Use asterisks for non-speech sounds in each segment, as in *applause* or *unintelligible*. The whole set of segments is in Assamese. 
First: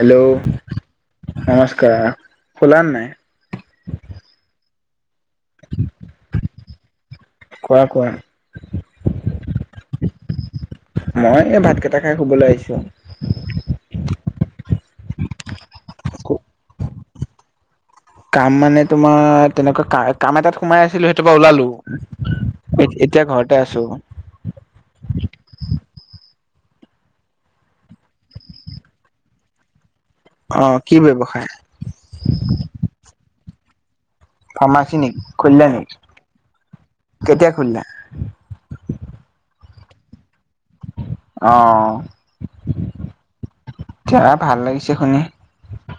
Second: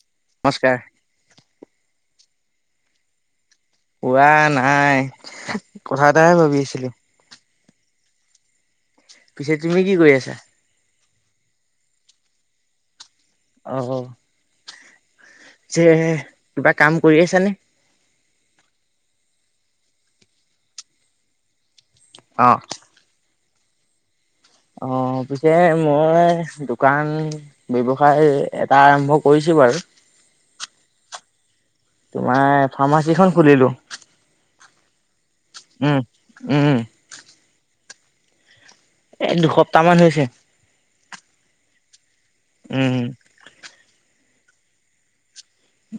হেল্ল' নমস্কাৰ। নমস্কাৰ শুলানে নাই? শুৱা নাই কথা এটাহে ভাবি আছিলো। কোৱা কোৱা। পিছে তুমি কি কৰি আছা? মই এই ভাত কেইটা খাই শুবলৈ আহিছো আৱ। অ' যে হে কিবা কাম কৰি আছানে? কাম মানে তোমাৰ তেনেকুৱা ক কাম এটাত সোমাই আছিলো সেইটোৰপৰা ওলালো। অ'হ। এতিয়া ঘৰতে আছো। অ' পিছে মই দোকান ব্যৱসায় এটা আৰম্ভ কৰিছো বাৰু। অ' কি ব্যৱসায়। তোমাৰ ফাৰ্মাচী খন খুলিলো। ফাৰ্মাচী নেকি? খুলিলা উম নেকি? উম, কেতিয়া খুলিলা? এ দুসপ্তাহ মান হৈছে। অ'অ'। উম, হুম। এৰা ভাল লাগিছে শুনি।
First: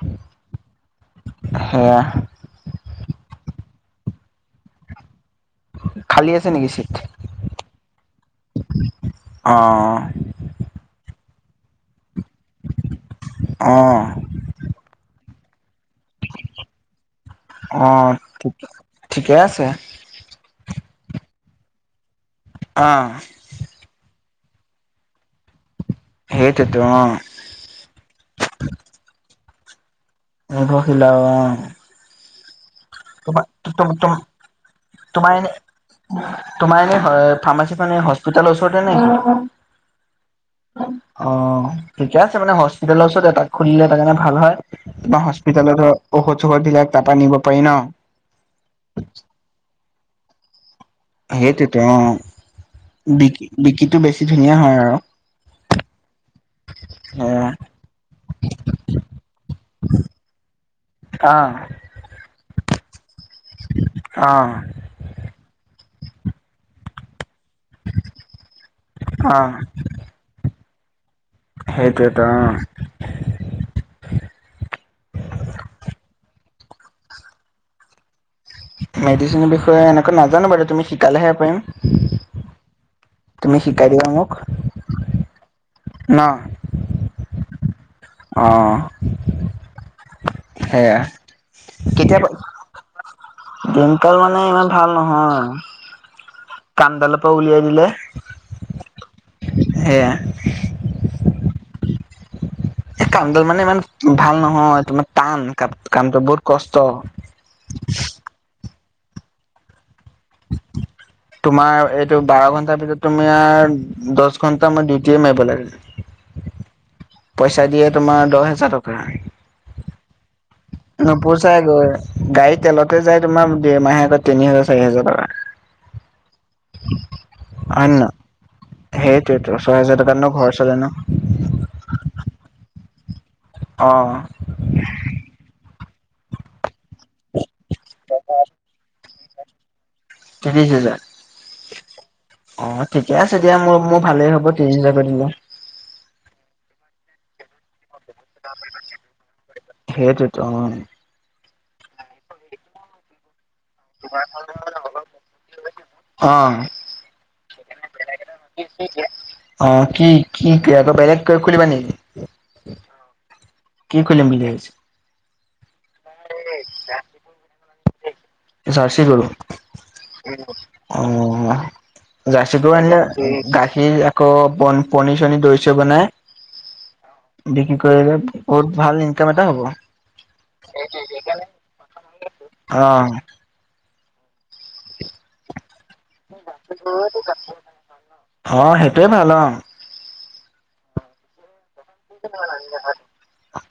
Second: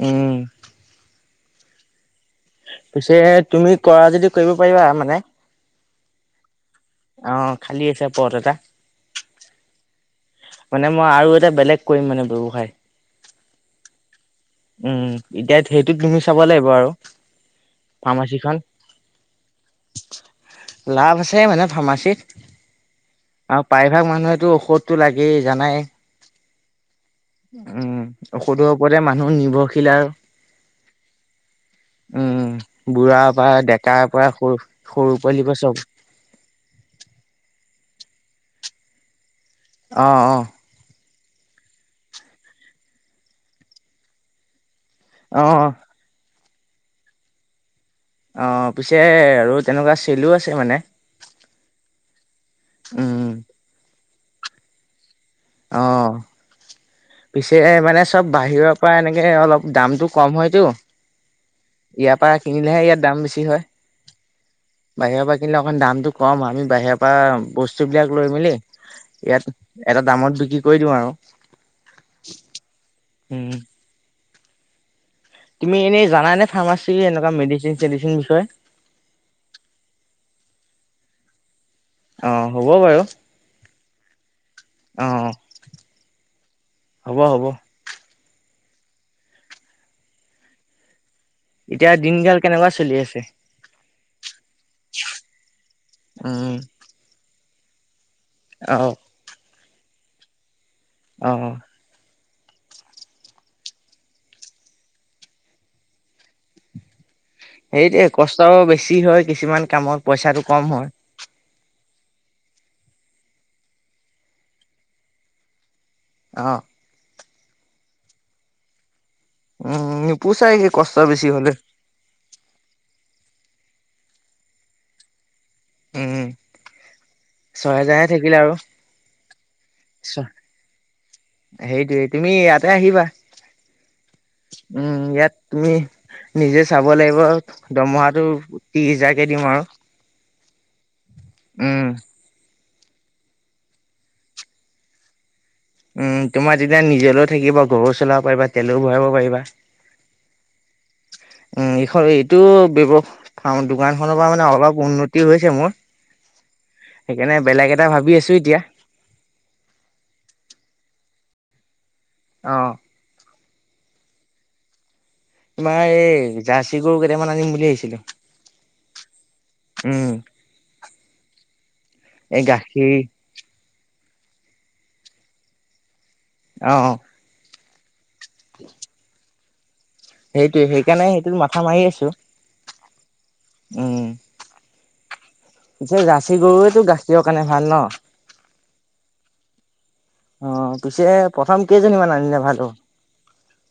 উম। হেয়া। পিছে তুমি কৰা যদি কৰিব পাৰিবা মানে। খালী আছে নেকি চিট? অ খালি আছে পথ এটা। অ'অ'। মানে মই আৰু এটা বেলেগ কৰিম মানে ব্যৱসায়। আহ। উম, এতিয়া সেইটো তুমি চাব লাগিব আৰু। অ' ফাৰ্মাচীখন ঠিকে আছে। লাভ আছে মানে ফাৰ্মাচীত। অ'হ। আৰু প্ৰায়ভাগ মানুহেতো ঔষধতো লাগেই জানাই। সেইটোৱেটো অ'। উম, ঔষধৰ ওপৰতে মানুহ নিৰ্ভৰশীল আৰু। নিৰ্ভৰ শিলও অ'। উম বুঢ়াৰ তোমাৰ পৰা তোমাৰ ডেকাৰ পৰা সৰু সৰু তোমাৰ এনে পোৱালিব চব। তোমাৰ এনে ফাৰ্মাচী মানে হস্পিতালৰ ওচৰতে নে? অ' অ'। অ' ঠিকে আছে মানে হস্পিতেলৰ ওচৰত এতাক খুলিলে তাৰকাৰণে ভাল হয়। তোমাৰ অ', হস্পিতালৰ ধৰ ঔষধ চৌষধ বিলাক তাৰাপা নিব পাৰি ন! অ' পিছে আৰু তেনেকুৱা চেলো আছে মানে। সেইটোতো অ' উম, বিক বিকোটো বেছি ধুনীয়া হয় আৰু। অ'। উম। পিছে মানে চব বাহিৰৰ পৰা এনেকে অলপ দামতটো কম হয়তো। অ'। ইয়াৰ পৰা কিনিলেহে ইয়াত দাম বেছি হয়। অ'। বাহিৰৰ পৰা কিনিলে অকণ দামটো কম হয় আমি বাহিৰৰ পৰা বস্তু বস্তুবিলাক লৈ মেলি অ' ইয়াত এটা দামত বিক্ৰী কৰি দিওঁ আৰু। সেইটোৱেটো অ'। উম। তুমি এনে জানা নে? ফাৰ্মাচী এনেকুৱা মেডিচিন চেডিচিন বিষয়ে? মেডিচনৰ বিষয়ে এনেকা নাজানো বাৰু তুমি শিকালেহে পাৰিম। অ হ'ব বাৰু। তুমি শিকাই দিবা মোক অ' ন। হ'ব হ'ব। অঁ সেয়া। এতিয়া কেতিয়াবা দিনকাল কেনেকুৱা চলি আছে? দিনকাল মানে ইমান ভাল নহয়। উম। কান্দালৰ পৰা উলিয়াই দিলে। অ' অ'। *unintelligible* সেয়া। অ' অ'। কামডাল মানে ইমান ভাল নহয়, তোমাৰ টান কা কামটো বহুত কষ্ট। সেইদে কষ্ট বেছি হয় কিছুমান কামত পইচাটো কম হয়। তোমাৰ এইটো বাৰ ঘন্টাৰ ভিতৰত তুমাৰ দছ ঘন্টা মই ডিউটিয়ে মাৰিব লাগে। *unintelligible* অ' পইচা দিয়ে তোমাৰ দহ হেজাৰ টকা। উম। *unintelligible* পুচাই সেই কষ্ট। বেছি হ'লে নুপুচাই গৈ গাড়ী তেলতে যাই তোমাৰ দেৰ মাহে তিনি হেজাৰ চাৰি হেজাৰ টকা। উম। হয় ছহেজাৰহে ন থাকিলে আৰু। সেইটোৱেটো ছয় হেজাৰ টকাত ন ঘৰ চলে নো। সেইটোয়ে তুমি ইয়াতে আহিবা। অ'। উম ইয়াত তুমি নিজে চাব লাগিব দৰমহাটো। ত্ৰিছ হেজাৰ কে দিম আৰু। ত্ৰিছ হেজাৰ। উম। অ ঠিকে আছে দিয়া মোৰ মোৰ ভালেই হ'ব ত্ৰিশ হাজাৰকৈ দিলে। উম তোমাৰ তেতিয়া নিজেলৈও থাকিবা ঘৰো চলাব। পাৰিবা তেলো ভৰাব পাৰিবা। সেইটোতো অ'। উম, এইখন এইটো ব্যৱ ফাউণ্ডটো। দোকানখনৰ পৰা মানে অলপ উন্নতি হৈছে মোৰ অ' সেইকাৰণে বেলেগ এটা ভাবি আছো এতিয়া। থিক কে অ কি কি আকৌ বেলেগ খুলিবা নেকি? অ' কি খুলিম মিলি ভাবিছ? তোমাৰ এই জাৰ্চি গৰু কেইটামান আনিম বুলি ভাবিছিলোঁ। জাৰ্চি গৰু উম, অ' এই জাৰ্চি গৰু গাখীৰ আনিলে। গাখীৰ আকৌ পনী পনী চনী দৈ চৈ বনাই। অ' অ' বিক্ৰী কৰিলে বহুত ভাল ইনকাম এটা হ'ব। সেইটোয়ে সেইকাৰণে সেইটো মাথা মাৰি আছোঁ। অ', উম, পিছে জাৰ্সি গৰুৱেতটো গাখীৰৰ কাৰণে ভাল ন? অ, সেইটোয়ে ভাল অ,। অ' পিছে। প্ৰথম কেইজনী।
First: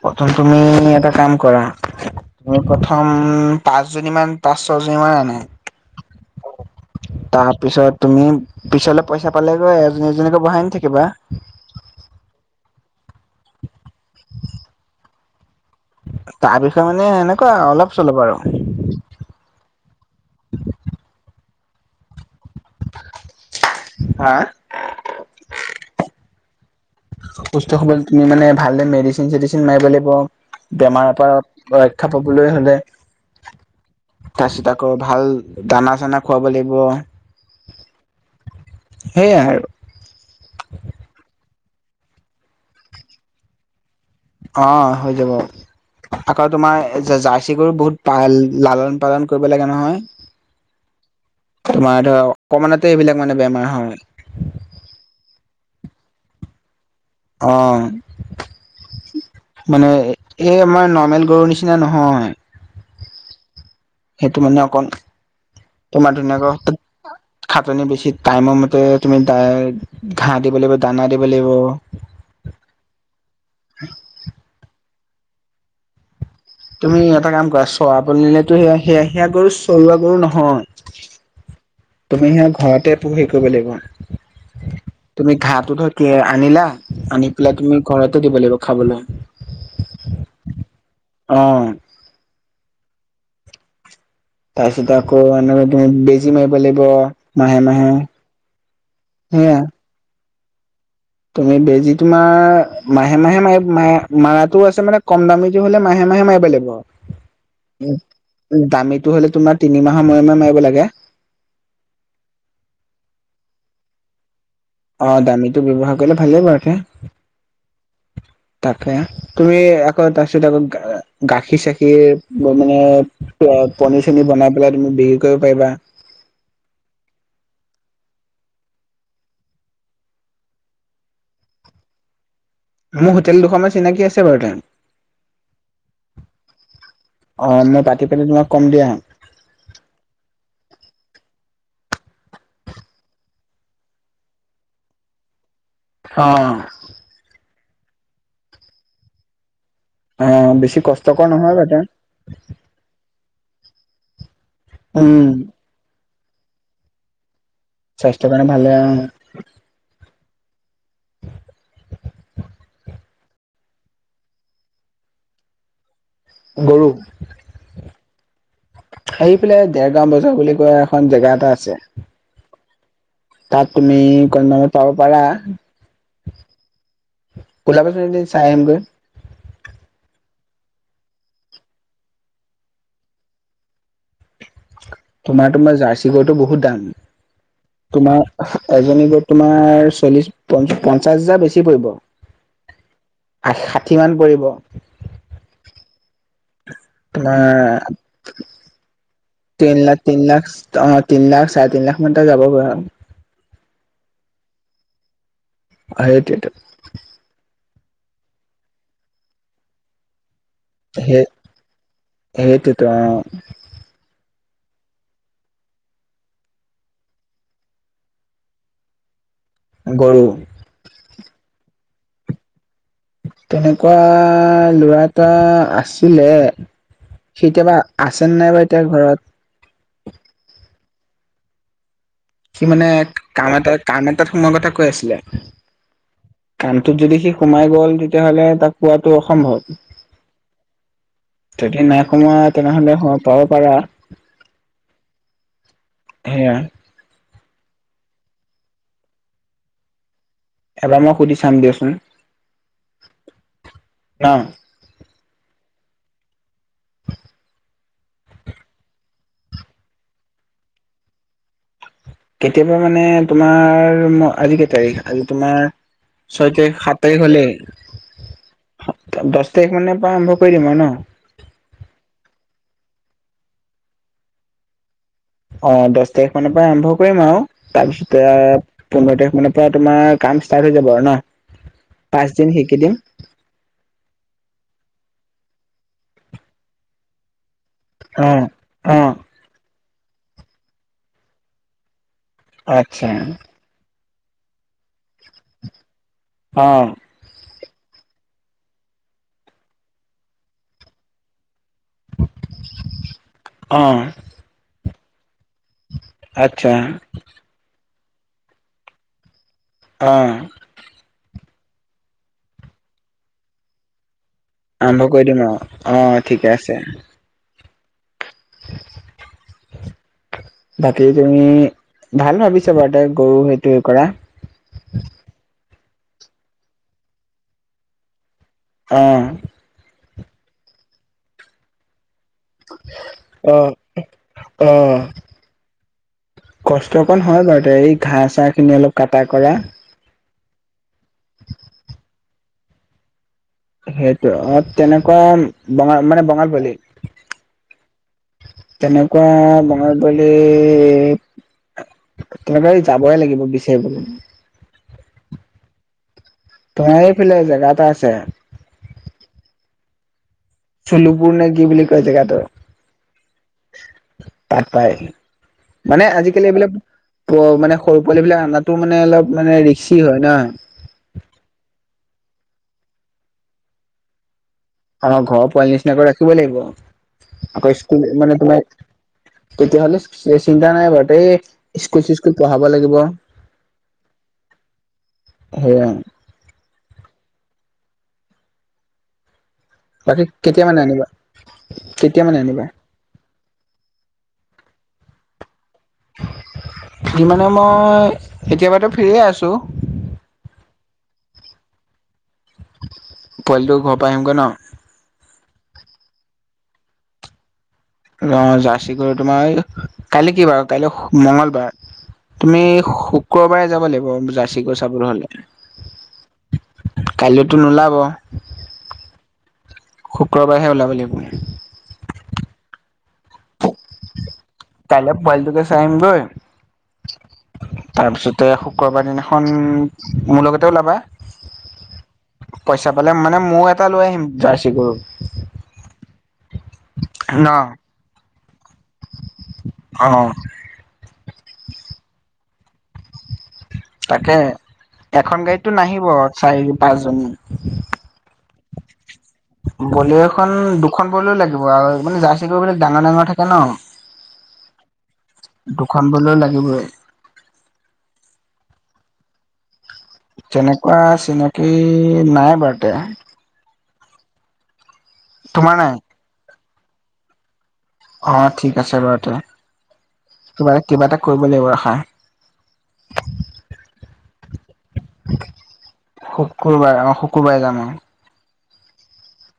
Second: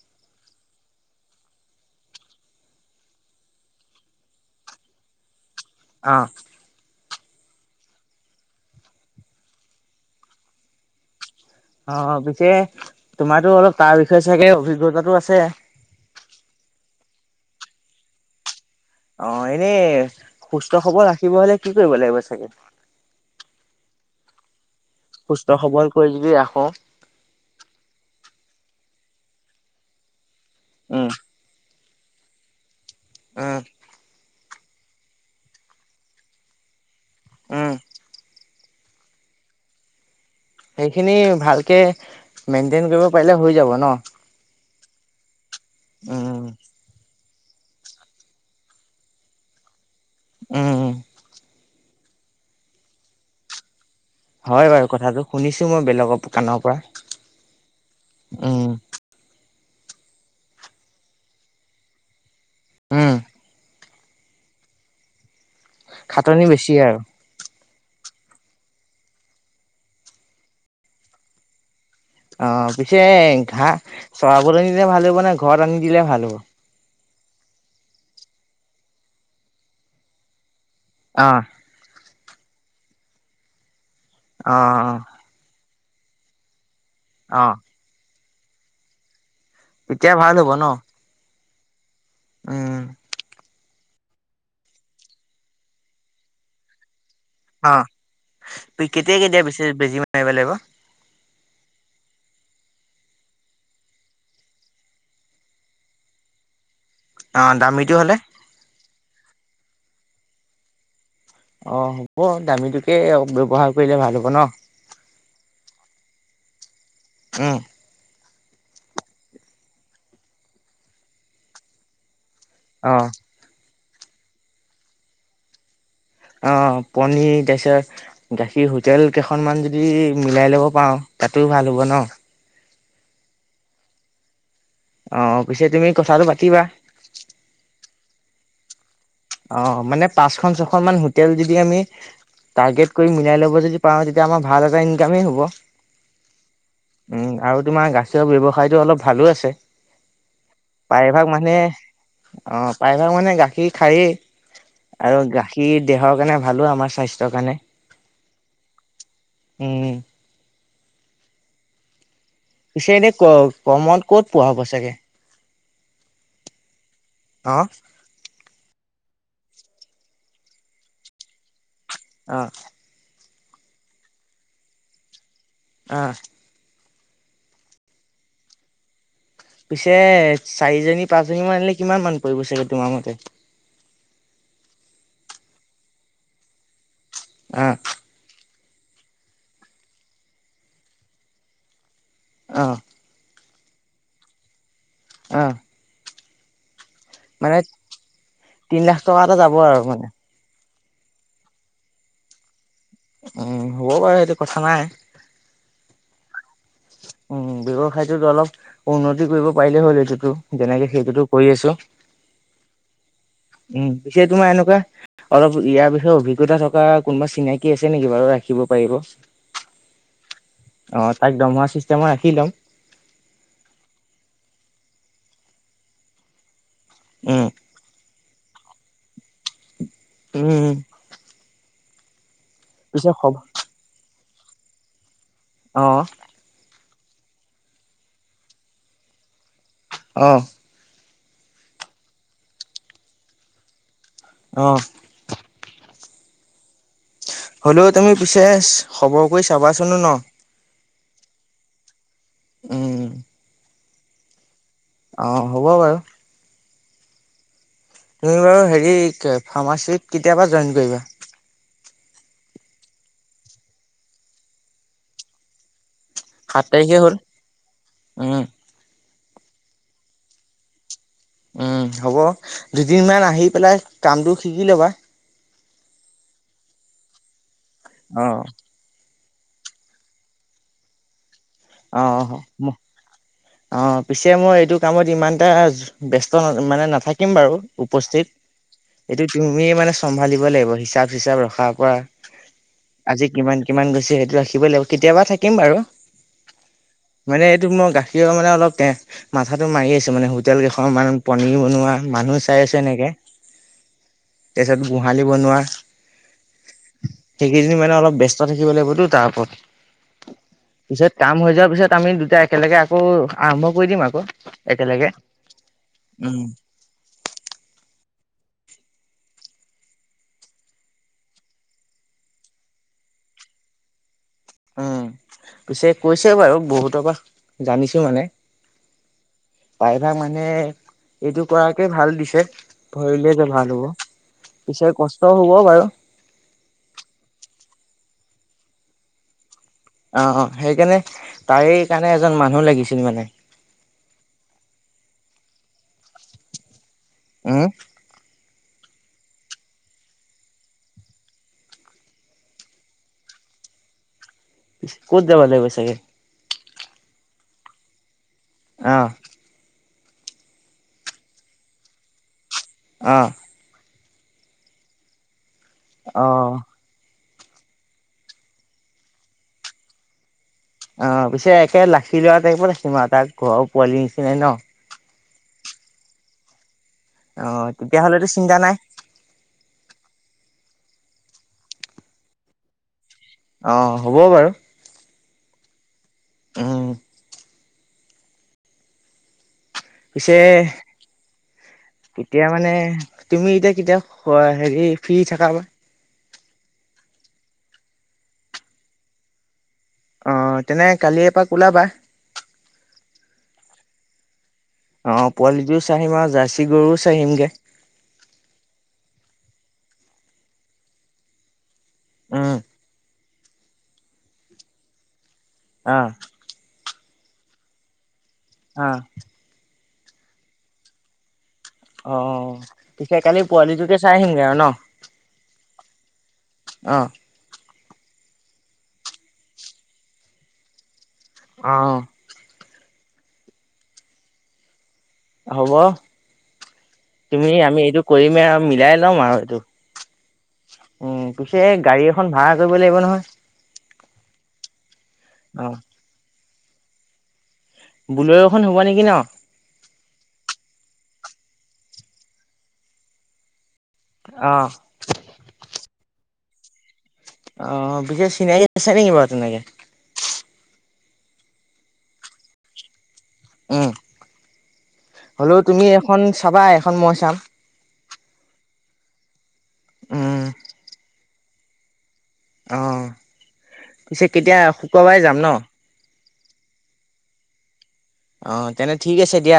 প্ৰথম তুমি এটা কাম কৰা। তুমি প্ৰথম পাঁচ জনী মান পাঁচ ছয় জনী মান আনে। অঁ। তাৰ পিছত তুমি পিছলে পইচা পালেগৈ এজনী এজনীকে বঢ়াই নি থাকিবা। অ পিছে তোমাৰো অলপ তাৰ বিষয়ে চাগে অভিজ্ঞতাটো আছে। তাৰ বিষয়ে মানে এনেকুৱাই অলপ চলপ আৰু। অ এনে সুস্থ খবৰ ৰাখিব হ'লে কি কৰিব লাগিব চাগে। হা। সুস্থ সৱল কৰি যদি ৰাখো। সুস্থ সবল তুমি মানে ভালদৰে মেডিচিন চেডিচিন মাৰিব লাগিব উম। বেমাৰ আপাৰত। ৰক্ষা পাবলৈ হ'লে। উম। তাৰপিছত আকৌ ভাল দানা চানা খুৱাব লাগিব। উম। সেয়াই আৰু। সেইখিনি ভালকে মেইনটেইন কৰিব পাৰিলে হৈ যাব ন। অ হৈ যাব উম, আকৌ তোমাৰ জাৰ্চি গৰু বহুত পাল লালন পালন কৰিব লাগে নহয়। উম উম। তোমাৰ ধৰ অকমানতে এইবিলাক মানে বেমাৰ হয়। হয় বাৰু কথাটো শুনিছো মই বেলেগৰ কাণৰ পৰা। উম। অ'। মানে এই আমাৰ নৰ্মেল গৰুৰ নিচিনা নহয়। উম। সেইটো মানে অকণ তোমাৰ খাটনি বেছি ধুনীয়াকৈ। আৰু *unintelligible* খাটনি বেছি টাইমৰ মতে তুমি দাই ঘাঁহ দিব লাগিব দানা দিব লাগিব। অ' পিছে ঘাঁহ চৰাবলৈ নিলে ভাল হ'ব নে ঘৰত আনি দিলে ভাল হ'ব। তুমি এটা কাম কৰা। চৰাবলৈ নিলেটো সেয়া সেয়া সেয়া গৰু চৰুা গৰু নহয়। অ'। তুমি সিহঁত ঘৰতে পুহি কৰিব লাগিব। অঁ অঁ! তুমি ঘাটো ধৰ কি আনিলা আনি অ' পেলাই তুমি ঘৰতে দিব লাগিব খাবলৈ। এতিয়া ভাল হ'ব নহ। অঁ! উমঁ! তাৰপিছতে আকৌ এনেকে তুমি বেজি মাৰিব লাগিব। মাহে অঁ মাহে কেতিয়া কেতিয়া সেয়া পিছে বেজি মাৰিব লাগিব। তুমি বেজী তোমাৰ মাহে মাহে মা মা মাৰটো আছে মানে কম দামীত- সেইটো হ'লে মাহে মাহে মাৰিব লাগিব। অঁ দামীটো হ'লে - দামীটো হ'লে তোমাৰ তিনিমাহৰ মুৰে মুৰে মাৰিব লাগে। অঁ হ'ব দামীটোকে অঁ ব্যৱহাৰ কৰিলে ভাল হ'ব ন। অঁ দামীটো ব্যৱহাৰ কৰিলে ভালেই বাৰুকে উমঁ! তাকে তুমি আকৌ তাৰপিছত আকৌ গাখীৰ চাখীৰ- মম অ'। পনী চনী বনাই পেলাই তুমি বিক্ৰী কৰিব পাৰিবা। অঁ পনীৰ তাপিছত- গাখীৰ হোটেল কেইখনমান যদি মিলাই ল'ব পাৰ তাতো ভাল হ'ব ন। মোৰ হোটেল দুখ মান চিনাকি আছে বাৰু তাত। অঁ পিছে তুমি কথাটো পাতিবা। অঁ মই পাতি পেলে তোমাক কম দিয়া। অঁ মানে পাঁচখন ছখন মান হোটেল যদি আমি- টাৰ্গেট কৰি মিলাই ল'ব যদি প তেতিয়া আমাৰ ভাল এটা ইনকামেই হ'ব। অঁ অঁ! উমঁ আৰু তোমাৰ গাখীৰৰ ব্যৱসায়টো অলপ ভালো আছে। অ বেছি কষ্টকৰ প্ৰায়ভাগ মানে নহয় বাৰু অঁ প্ৰায়ভাগ মানুহেই গাখীৰ খায়েই। উম আৰু গাখীৰ দেহৰ কাৰণে ভালো আমাৰ স্বাস্থ্যৰ কাৰণে। স্বাস্থ্য কাৰণে ভালে অঁ। উমঁ! পিছে এনেই ক কমন ক'ত পোৱা হ'ব চাগে? গৰু। অ', সেইফেলে দেৰগাঁও বজাৰ বুলি কোৱা এখন জেগা এটা আছে। অঁ! তাত তুমি কণমানত পাব পাৰা। অহ- ওলাবাচোন এদিন চাই আহিম গৈ। পিছে চাৰিজনী পাঁচ জনী মান এনে কিমান মান পৰিব চাগে তোমাৰ মতে? তোমাৰ তোমাৰ জাৰ্চি গৰুটো বহুত দাম। অঁ! তোমাৰ এজনী গৰু তোমাৰ চল্লিশ পঞ্চাশ হাজাৰ বেছি পৰিব। অহ! আ ষাঠি মান পৰিব। অঁ! তোমাৰ তিন লাখ টকা এটা যাব আৰু তিন লাখ মানে তিন লাখচ। অঁ তিন লাখ চাৰে তিন লাখ মান ত যাবগৈ আঁ। উমঁ হ'ব বপাৰঊূূউ সেইটো কথা নাই। সেইটটো। উমঁ ব্যৱসায়টোতো অলপ উন্নতি কৰিব পাৰিলে হ'ল এইেইটোতো।। যেনেকে সেই সেইটোতো কৰি আছো সেইটোতো উমঁ পিছে তোমাৰ এনেকুৱা- অলপ ইয়াৰ বিষয়ে অভিজ্ঞতা থকা কোনোবা চিনাকি আছে নেকি বাৰু ৰাখিব পাৰিব। গৰু। অঁ তাইক দম হোৱা চিষ্টেমৰ ৰাখি লম। তেনেকুৱা লৰা এটা আছিলে। উমঁ! কেতিয়াবা আছেনে নাই বাৰু এতিয়া ঘৰত। উমঁ! সি মানে পিছে খব কাম এটা কাম এটাত সোময় কথা কৈ আছিলে। অঁ! কাণটোত যদি সি সোমাই গ'ল তেতিয়াহ'লে তাক পোৱাাতটো অসম্ভৱ। অঁ! যদি নাই সোমোৱা তেনেহ'লে সূমাব পাব পাৰা। অহ- সেয়া। হ'লেও তুমি পিছে খবৰ কৰি চাবাচোনো ন। এবাৰ মই সুধি চাম দিয়চোন। উমঁ! না। অঁ হ'ব বাৰু। তুমি বাৰু হেৰি ফাৰ্মাচীত কেতিয়াবা জইন কৰিবা। কেতিয়াবা মানে তোমাৰ ম আজি কেই তাৰিখ আজি তোমাৰ- ছয় তাৰিখ তাৰিখে সাত হ'ল তাৰিখ হ'লেই। উম দহ তাৰিখ মানৰ পৰা আৰম্ভ কৰি দিম ন- উমঁ হ'ব দুদিন মান আহি পেলাই কামটো শিকি লবা। অঁ দহ তাৰিখ মানৰ পৰা আৰম্ভ কৰিম আৰু অ তাৰপিছতে- পোন্ধৰ তাৰিখ মানৰ পৰা তোমাৰ কাম ষ্টাৰ্ট হৈ যাব আৰু ন- অঁ পাঁচ অঁ- দিন শিকি দিম অঁ পিছে মই এইটো কামত ইমান এটা ব্যস্ত মানে নাথাকিম বাৰু - উপস্থিত অ অ এইটো তুমি মানে চম্ভালিব লাগিব হিচাপ চিচাপ ৰখাৰ পৰা- আচ্ছা আজি কিমান কিমান গৈছে সেইটো ৰাখিবই লাগিব। কেতিয়াবা থাকিম বাৰু- অঁ! মানে এইটো মই গাখীৰ মানে অলপ- মাথাাতটো মাৰি আছো মানে হোটেল কেইখন মান পনীৰ বনোৱা মানুহ চাই আছো এনেকে- অঁ! তাৰপিছত গোহালি বনোৱা। আচ্ছা। এইকেইদিন মানে অলপ ব্যস্ত থাকিব লাগিবতো তাৰ ওপৰত- অঁ! পিছত কাম হৈ যোৱাৰ পিছত আমি দুটা একেলগে আকৌ আৰম্ভ কৰি দিম আকৌ- আৰম্ভ একেলগে। কৰি দিম। অঁ অঁ উম। ঠিকে আছে। *unintelligible* বাকী তুমি ভাল ভাবিছা বাৰু গৰু সেইটো কৰা। উম পিছে কৈছে বাৰু বহুতৰ পৰা জানিছো মানে অ প্ৰাইভা মানে এইটো কৰাকে ভাল দিছে। ভৰিলে যে অ ভাল হ'ব অ পিছে কষ্টও হ'ব বাৰু কষ্ট কণ হয় বাৰু এই ঘাঁহ চাহ খিনি অলপ কাটা কৰা। অ অ সেইকাৰণে তাৰে কাৰণে এজন মানুহ লাগিছিল মানে সেইটো অ তেনেকুৱা বঙা মানে বঙাল‌ পোৱালি। উম তেনেকুৱা বঙাল পোৱালি কেনেকবা যাবই লাগিব বিচাৰিবলে ক'ত যাবা লাগিব চাগে? এইফালে জেগা এটা আছে। অ চেলুপুৰ নে কি বুলি কয় জেগাটো? অঁ, তাত পাই মানে আজিকালি অ'। এইবিলাক মানে সৰু পোৱালিবিলাক আনাটো মানে অলপ মানে ৰি্কসি হয় নহ। অ পিছে একে লাখি লৰা টত আছেম আৰু তাৰ ঘৰৰ পোৱালিৰ নিচিনাই ন। আমাৰ ঘৰৰ পোৱালি নিচিনা আকৌ ৰাখিব লাগিব অ', আকৌ স্কুল তেতিয়াহ'লেতো মানে চিন্তা তোমাৰ নাই। তেতিয়াহলে চিন্তা নাই বাৰু এই স্কুল চিস্কুল পঢ়াব লাগিব। অ হ'ব বাৰু হেয়া উম। বাকী পিছে কেতিয়া মানে আনিবা কেতিয়া এতিয়া আনিবা মানে তুমি এতিয়া কেতিয়া হেৰি ফ্ৰী থাকা। ফ্ৰী মানে মই এতিয়াবাতো ফ্ৰী এই আছো। অ তেনে কালি এপাক ওলাবা। পোৱালিটোৰ ঘৰৰ পৰা আহিমগৈ ন। অ পোৱালিটোও চাই আহিম আৰু জাৰ্চি গৰুও চাইহিমগে। অ জাৰ্চি গৰু তোমাৰ কাইলে কি বাৰ কাইলৈ মগলবাৰ। উম তুমি শুক্ৰবাৰে যাব লাগিব জাৰ্চি গৰু চাবৰ হলে। অ', কাইলেতো নোলাব। অ', শুক্ৰবাৰহে ওলাব লাগিব। অ' পিছে কালি পোৱালিটোকে চাই আহিমগে আৰু ন। কাইলে পোৱালিটোকে চাই আহিম গৈ। অ তাৰপিছতে শুক্ৰবাৰ দিনাখন মোৰ লগতে ওলাবা। অ'। পইচা পালে মানে ময়ো এটা লৈ আহিম জাৰ্চি গৰু। হ'ব ন তুমি আমি এইটো কৰিমে আৰু মিলাই লম আৰু এইটো। অ', উম, পিছে গাড়ী এখন ভাড়া কৰিব লাগিব নহয়। তাকে এখন অ গাড়ীতটো নাহিব চাৰি পাঁচজনী। বুলেৰোখন হব নেকি ন? বোলেৰুখন দুখন বলেৰু লাগিব আৰু মানে জাৰ্চি গৰু বিলাক ডাঙৰ ডাঙৰ থাকে ন? অঁ' দুখন বলেৰু লাগিবই। অ' বিশেষ চিনাকি আছে নেকি বাৰু তেনেকে? তেনেকুৱা চিনাকী নাই বাৰতে। উম, হ'লেও তোমাৰ তুমি নাই এখন চাবা এখন মই চাম। অঁ' ঠিক আছে বাৰু তে উম কিবা কিবা এটা কৰিব লাগিব ৰখা। অঁ, পিছে কেতিয়া শুক্ৰবাৰে যাম ন? শুকুৰবাৰ অঁ' শুকুৰবাৰে যাম অঁ'। অঁ' তেনে ঠিক আছে দিয়া।